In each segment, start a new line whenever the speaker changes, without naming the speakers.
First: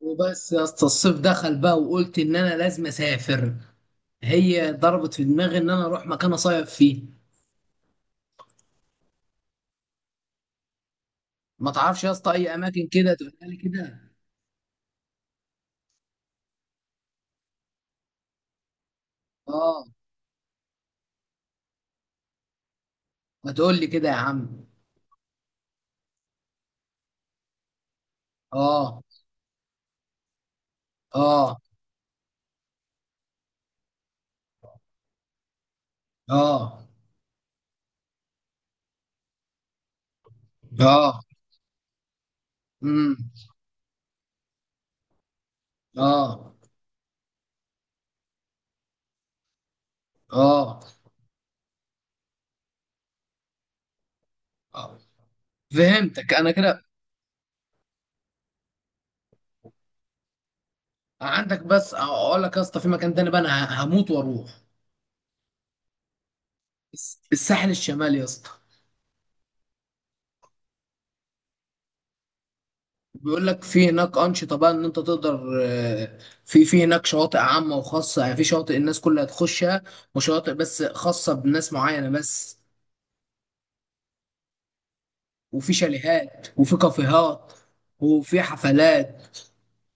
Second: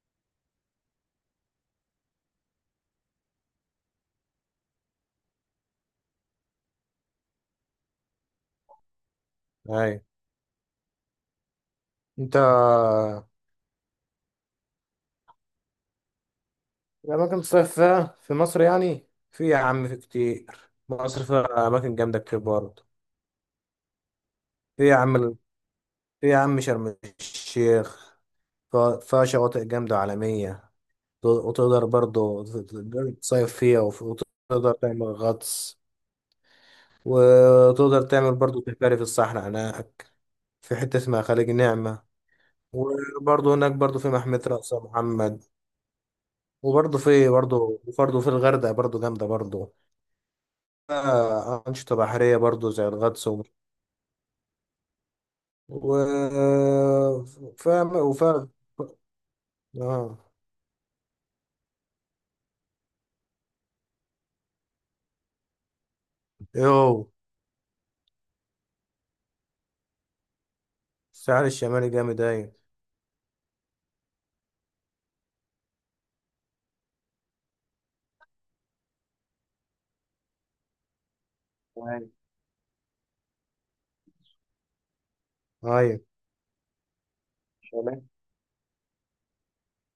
وبس يا اسطى، الصيف دخل بقى وقلت ان انا لازم اسافر. هي ضربت في دماغي ان انا اروح مكان اصيف فيه.
اي،
ما تعرفش يا اسطى
انت.
اي اماكن كده تقول لي كده؟
الاماكن تصيف فيها في مصر، يعني في يا
اه.
عم في كتير. مصر فيها اماكن جامده كتير برضه.
ما تقول لي كده يا عم.
في يا عم في يا عم شرم الشيخ.
اه.
فيها شواطئ جامده عالميه.
اه.
وتقدر برضه تصيف فيها، وتقدر تعمل غطس.
اه.
وتقدر تعمل برضه سفاري في الصحراء هناك. في حته
اه.
اسمها خليج نعمه.
امم.
وبرضه هناك برضه في محمية رأس محمد.
اه.
وبرضه في برضه وبرضه في الغردقة برضه جامدة برضه.
اه.
أنشطة بحرية برضو زي الغطس.
آه.
و...
فهمتك انا كده.
فاهم وفاهم. اه.
عندك، بس اقول لك يا اسطى، في مكان تاني بقى انا هموت واروح،
يو
الساحل الشمالي يا اسطى.
الساحل الشمالي جامد، أيوة.
بيقول لك في هناك أنشطة بقى إن أنت تقدر، في هناك شواطئ عامة وخاصة، يعني في شواطئ الناس كلها تخشها، وشواطئ بس خاصة بناس معينة
تمام.
بس، وفي
أيوة،
شاليهات وفي كافيهات
تمام.
وفي حفلات.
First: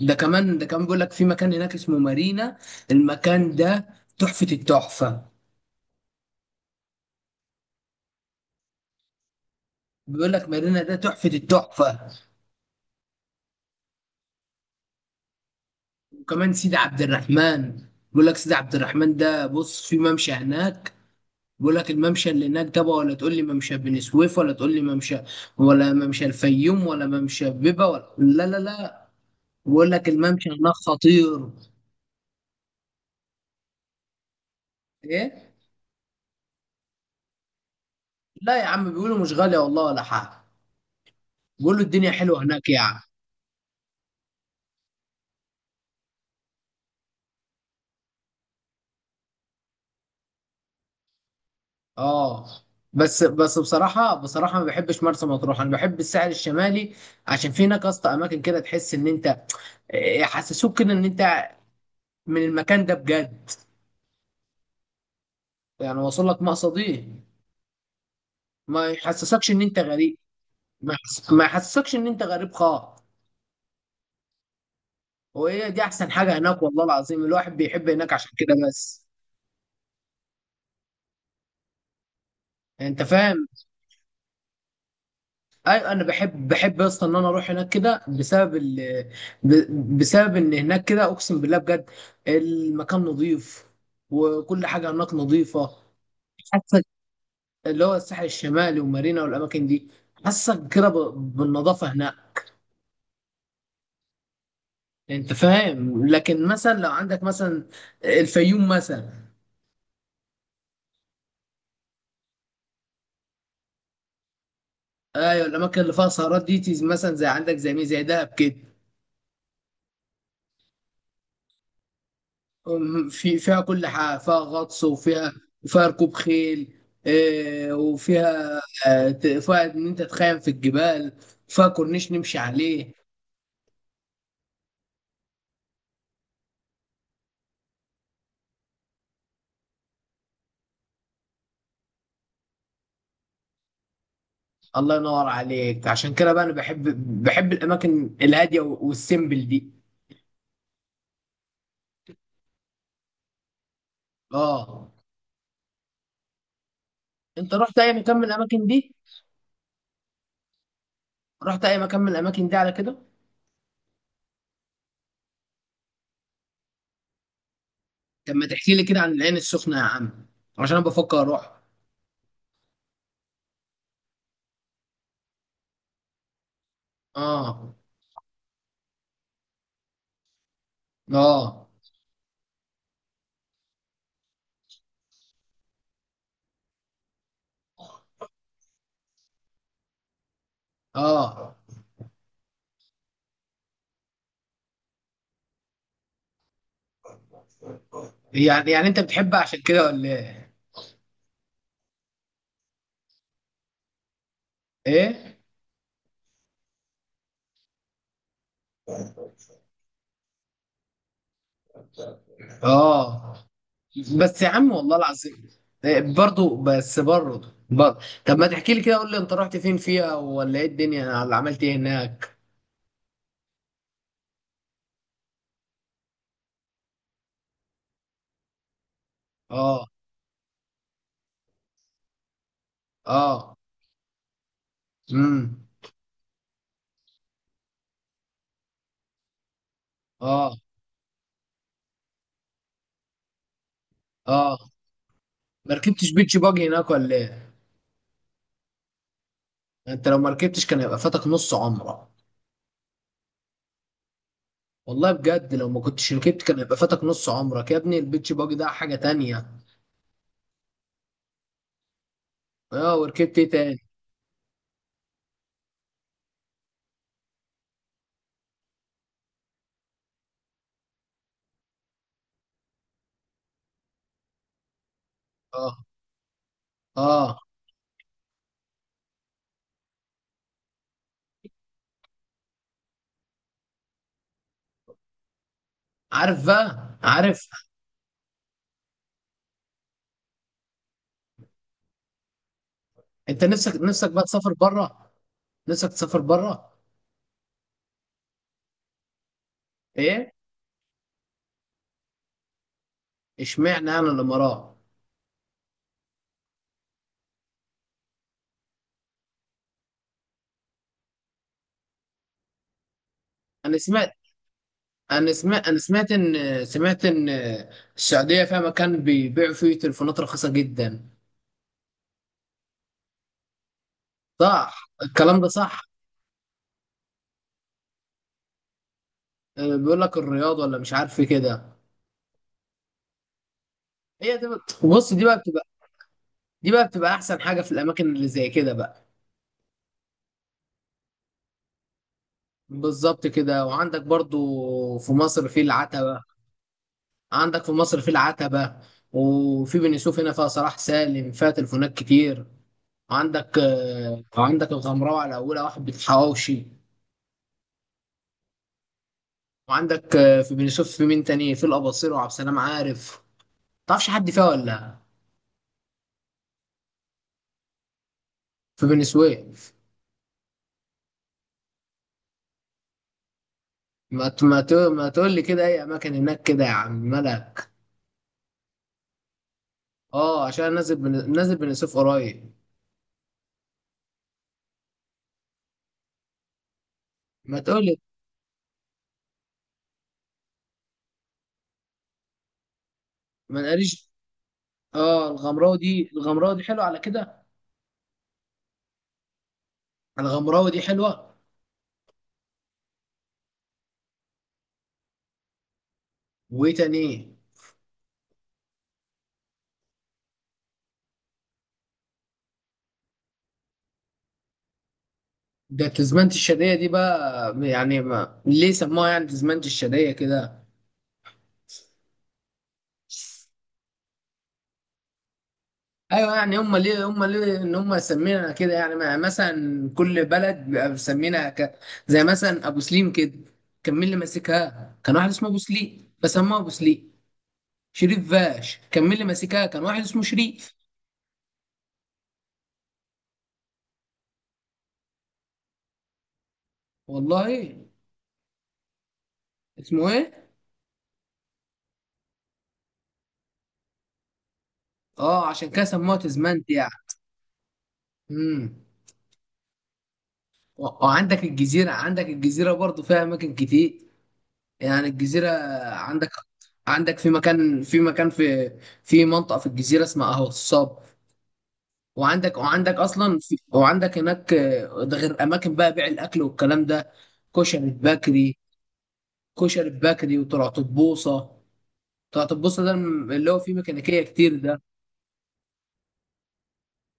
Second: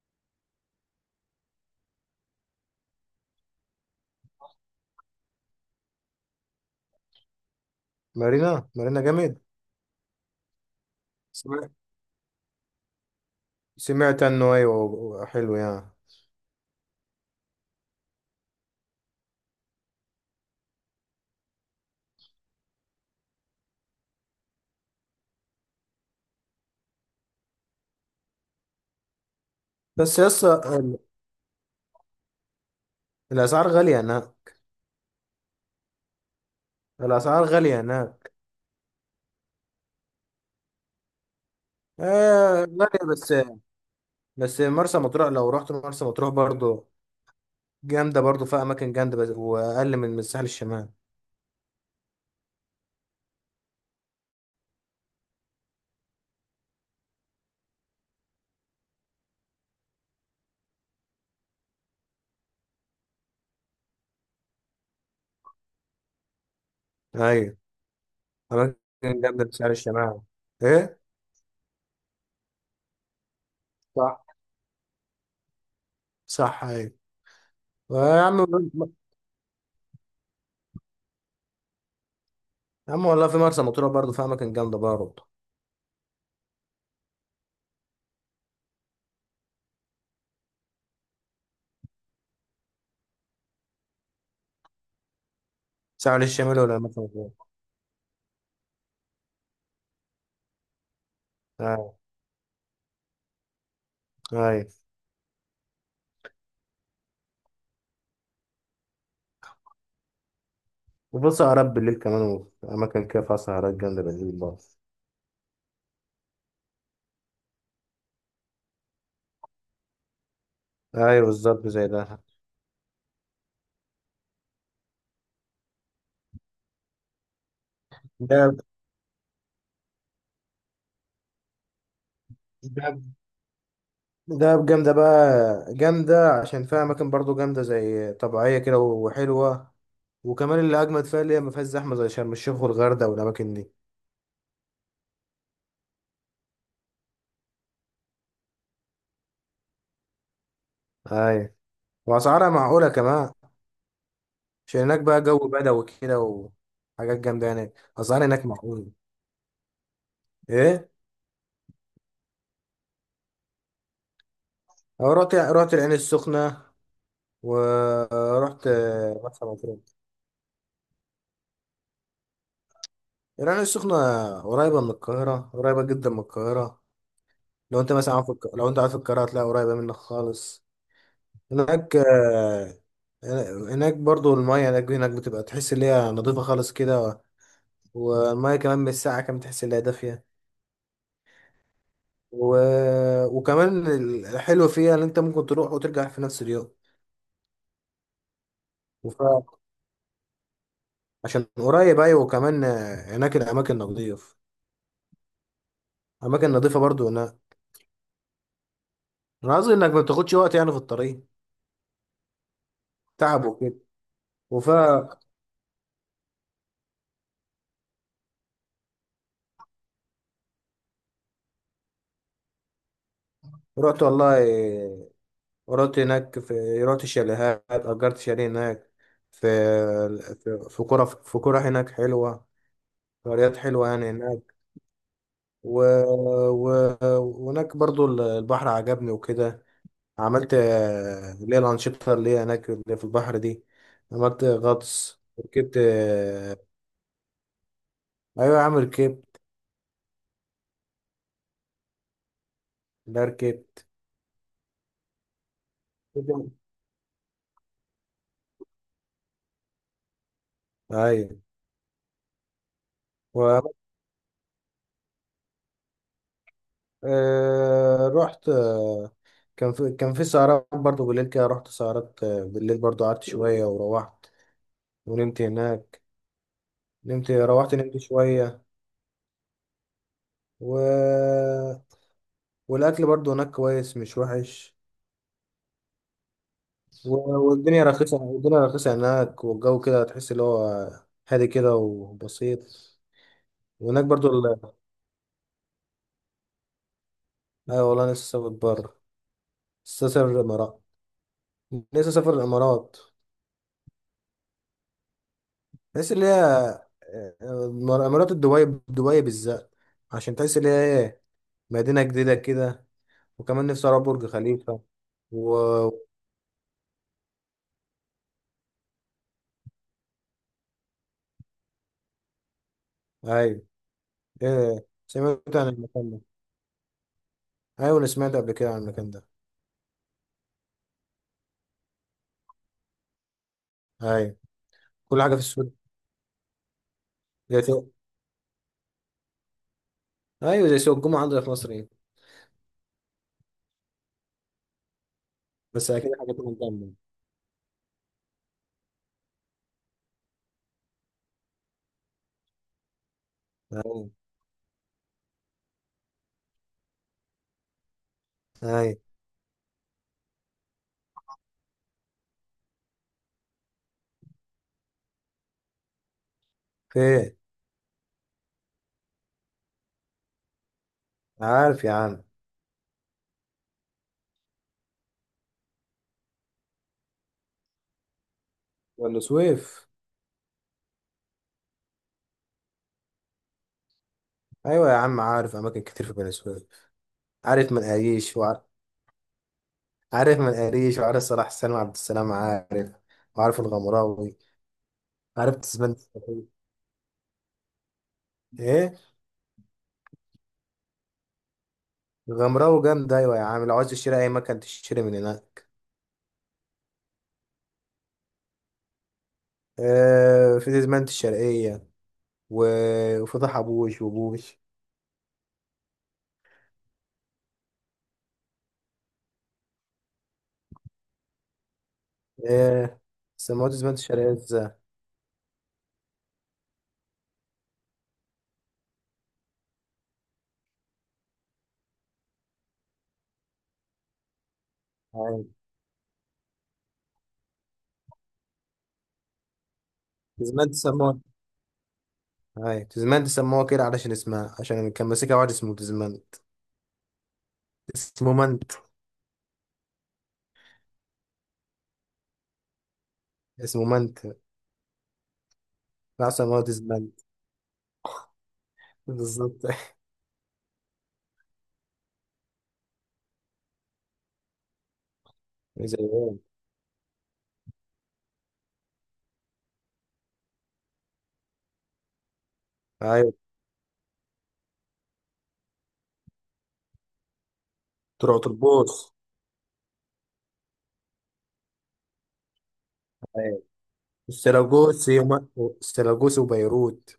ده كمان بيقول لك في مكان هناك اسمه مارينا. المكان ده تحفة التحفة.
مارينا، مارينا جامد.
بيقول لك مارينا ده تحفة
سمعت
التحفة.
سمعت عنه، أيوة. حلو يعني.
وكمان سيدي عبد الرحمن. بيقول لك سيدي عبد الرحمن ده بص، في ممشى هناك. بيقول لك الممشى اللي هناك ده بقى، ولا تقول لي ممشى بني سويف، ولا تقول لي ممشى، ولا ممشى الفيوم، ولا ممشى بيبا، ولا لا لا لا، بيقول لك
بس
الممشى
يسا
هناك خطير.
الأسعار غالية هناك.
ايه؟
الأسعار غالية هناك
لا يا عم، بيقولوا مش غالية والله ولا حاجة. بيقولوا الدنيا حلوة
آه،
هناك يعني.
غالية بس. بس مرسى مطروح، لو رحت مرسى مطروح برضو جامدة برضو، فيها أماكن جامدة بس، وأقل من الساحل الشمالي.
اه. بس بصراحة بصراحة ما بحبش مرسى مطروح، انا بحب الساحل الشمالي، عشان في هناك اصلا اماكن كده تحس ان انت، يحسسوك كده ان انت من المكان ده بجد، يعني واصل لك مقصدي.
أيوة. أماكن
ما
جامدة
يحسسكش
في
ان
شارع
انت غريب.
الشمال. إيه؟
ما يحسسكش ان انت غريب خالص.
صح.
وهي دي احسن حاجه هناك
صح،
والله
أيوة.
العظيم، الواحد بيحب هناك
آه يا
عشان
عم.
كده بس.
يا
انت
عم والله، في
فاهم.
مرسى مطروح برضه فيها أماكن جامدة برضه.
ايوه، انا بحب اصلا ان انا اروح هناك كده بسبب بسبب ان هناك كده اقسم بالله بجد، المكان نظيف وكل حاجه هناك نظيفه.
ساحل الشمال ولا
حاسك
مرسى مطروح؟
اللي هو الساحل الشمالي ومارينا والاماكن دي، حاسك كده بالنظافه
أيوة.
هناك.
أيوة.
انت فاهم، لكن مثلا لو عندك مثلا الفيوم مثلا.
وفي سهرات بالليل كمان، وفي أماكن كده فيها سهرات جامدة بالليل برضه.
ايوه، الاماكن اللي فيها سهرات دي، مثلا زي عندك، زي مين، زي دهب كده.
أيوة، بالظبط زي ده.
في فيها كل حاجه، فيها غطس وفيها ركوب خيل،
ده
وفيها، فيها ان انت تخيم في الجبال، فيها كورنيش نمشي عليه.
ده جامدة بقى. جامدة عشان فيها أماكن برضه جامدة، زي طبيعية كده وحلوة. وكمان اللي أجمد فيها، اللي هي ما فيهاش زحمة زي شرم الشيخ والغردقة والأماكن دي.
الله ينور عليك، عشان كده بقى انا بحب الاماكن الهاديه والسيمبل دي.
أيوة. وأسعارها معقولة كمان. عشان
اه.
هناك بقى جو بدوي كده، وحاجات جامدة
انت
يعني،
رحت اي مكان من
أسعار هناك
الاماكن دي؟
معقولة. إيه؟
رحت اي مكان من الاماكن دي على كده؟
رحت العين السخنة.
طب ما
ورحت
تحكي لي كده عن العين
مرسى
السخنه
مطروح.
يا عم، عشان انا بفكر اروح.
العين السخنة قريبة من القاهرة، قريبة جدا من القاهرة.
اه.
لو أنت مثلا عارف لو أنت عارف القاهرة، هتلاقي قريبة منك خالص.
اه.
هناك آه، هناك برضو المية هناك بتبقى تحس إن هي نضيفة خالص كده. والمية كمان من الساعة كمان تحس إن هي دافية.
اه.
و... وكمان الحلو فيها إن أنت ممكن تروح وترجع في نفس اليوم.
يعني انت
وف...
بتحبها عشان كده ولا ايه؟
عشان قريب ايوه، وكمان هناك الاماكن نظيف.
ايه؟
اماكن نظيفه برضو هناك. انا قصدي انك ما بتاخدش وقت يعني في الطريق،
اه.
تعب وكده.
بس يا عم والله العظيم، برضو بس برضو. طب ما تحكي لي كده، قول لي انت رحت فين فيها، ولا ايه الدنيا اللي عملت ايه هناك؟
فرحت والله. رحت هناك، رحت الشاليهات، اجرت شاليه هناك. في
اه.
في كرة هناك حلوه.
اه.
قريات حلوه يعني هناك.
امم.
و... و... وهناك برضو البحر عجبني وكده. عملت
اه.
اللي هي الانشطه، اللي هي هناك اللي في البحر دي. عملت
اه.
غطس،
ما
ركبت.
ركبتش بيتش باجي هناك ولا ايه؟
ايوه يا عم، ركبت.
انت لو ما ركبتش كان هيبقى فاتك نص عمرك.
لا، ركبت.
والله بجد لو ما كنتش ركبت كان هيبقى فاتك نص عمرك يا ابني، البيتش باجي ده حاجة تانية.
ايوه.
اه، وركبت ايه
و...
تاني؟
رحت كان في سهرات برضو بالليل كده. رحت سهرات بالليل، برضو قعدت شوية وروحت ونمت
اه.
هناك. نمت،
اه.
روحت، نمت شوية. و... والأكل برضو هناك كويس، مش وحش.
عارف بقى،
و...
عارف.
والدنيا رخيصة، هناك. والجو كده تحس اللي هو هادي كده وبسيط.
انت نفسك
وهناك
نفسك بقى
برضو
تسافر
ال...
بره؟ نفسك تسافر بره؟
أيوة والله، لسه سافر بره. لسه سافر
ايه.
الإمارات. لسه سافر الإمارات.
اشمعنى انا الامارات.
تحس اللي هي مرات، دبي، دبي بالذات. عشان تحس اللي هي ايه، مدينة جديدة كده. وكمان
انا
نفسي أروح
سمعت
برج خليفة. و
انا سمعت ان السعوديه فيها مكان بيبيعوا فيه تليفونات رخيصه جدا.
أيوة. إيه،
صح الكلام
سمعت
ده
عن
صح؟
المكان ده. أيوة، أنا سمعت قبل كده عن المكان ده.
اه، بيقول لك الرياض ولا مش عارف ايه كده. هي
أيوة،
دي بص،
كل حاجة في السوق.
دي بقى بتبقى احسن حاجه
زي
في
سوق
الاماكن اللي زي كده بقى.
أيوة، زي سوق الجمعة عندنا في مصر، إيه.
بالظبط كده، وعندك برضو في مصر في
بس أكيد
العتبه.
حاجة تكون جامدة.
عندك في مصر في العتبة، وفي بني سويف هنا فيها صلاح سالم فيها تليفونات كتير،
أيوة،
وعندك الغمراوي على أولها واحد بالحواوشي،
أيوة.
وعندك في بني سويف في مين تاني، في الأباصير وعبد السلام عارف. متعرفش حد فيها ولا؟
فين؟
في بني سويف،
عارف يا عم.
ما تقول لي كده أي أماكن هناك كده يا عم ملك.
بني سويف.
أه، عشان أنا نازل نازل بني سويف قريب.
أيوة يا عم، عارف أماكن كتير في بني سويف.
ما
عارف
تقول لي.
منقاريش. عارف من قريش، وعارف صلاح سلمى، عبد السلام عارف، وعارف
ما نقليش.
الغمراوي.
أه،
عارف
الغمراوي
تسمان
دي،
الصغير.
الغمراوي دي حلوة على كده.
ايه.
الغمراوي دي حلوة.
الغمراوي جامد، ايوه يا عم، لو عايز تشتري اي مكان تشتري من هناك.
وإيه تاني؟
آه، في تسمانة الشرقية. وفتح أبوش وبوش.
ده تزمنت الشادية دي بقى، يعني ما ليه سموها يعني تزمنت الشادية كده؟
آه. سموه تسمانة الشرقية ازاي؟
ايوه، يعني هم ليه ان هم سمينا كده، يعني مثلا كل بلد بيبقى مسمينها زي مثلا ابو سليم كده، كان مين اللي ماسكها؟ كان واحد
أيوة.
اسمه ابو سليم، فسموها ابو سليم. شريف فاش كان مين اللي ماسكها؟ كان واحد اسمه
تسمانة
شريف.
سموه. أيوة، تسمانة سموه كده علشان اسمها، عشان كان ماسكها واحد اسمه تسمانة.
والله ايه.
اسمه منت.
اسمه ايه؟
اسمه منت
اه، عشان كده سموها
لا، سموه
تزمنت يعني.
تسمانة.
امم.
بالظبط.
وعندك الجزيرة. عندك الجزيرة برضو فيها اماكن كتير، يعني الجزيرة.
زي
عندك
ايه.
عندك في مكان في مكان في منطقة في الجزيرة اسمها أهو الصاب. وعندك
ايوه،
أصلا في، وعندك هناك ده غير أماكن بقى بيع الأكل والكلام ده، كشري
طلعوا
بكري.
تربوس.
كشري بكري وطرطبوسة. طرطبوسة ده اللي هو فيه ميكانيكية كتير ده.
السلاجوسي وما- السلاجوسي وبيروت.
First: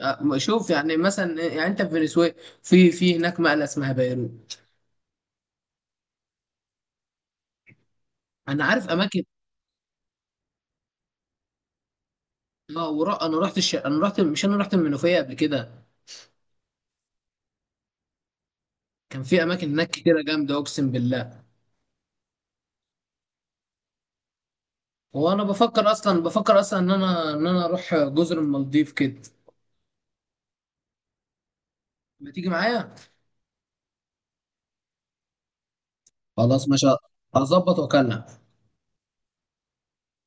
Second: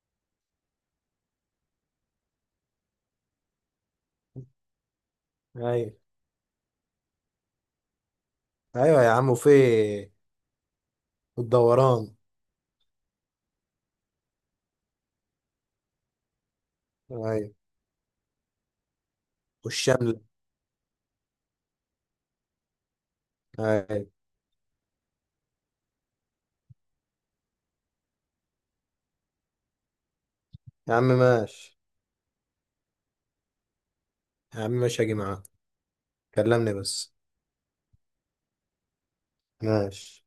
شوف يعني مثلا، يعني أنت في فنزويلا، في هناك مقلة اسمها بيروت.
ايوه.
أنا عارف
ايوه يا
أماكن.
عم، وفي الدوران.
اه، ورا انا رحت انا رحت مش انا رحت المنوفيه قبل كده،
ايوه،
كان في اماكن هناك
والشمل.
كتيره جامده اقسم بالله.
ايوه.
وانا بفكر اصلا، بفكر اصلا ان انا اروح جزر المالديف كده.
يا عم ماشي.
ما تيجي معايا؟
يا عم ماشي، هاجي معاك.
خلاص
كلمني
ماشي.
بس.
اظبط واكلم.
ماشي.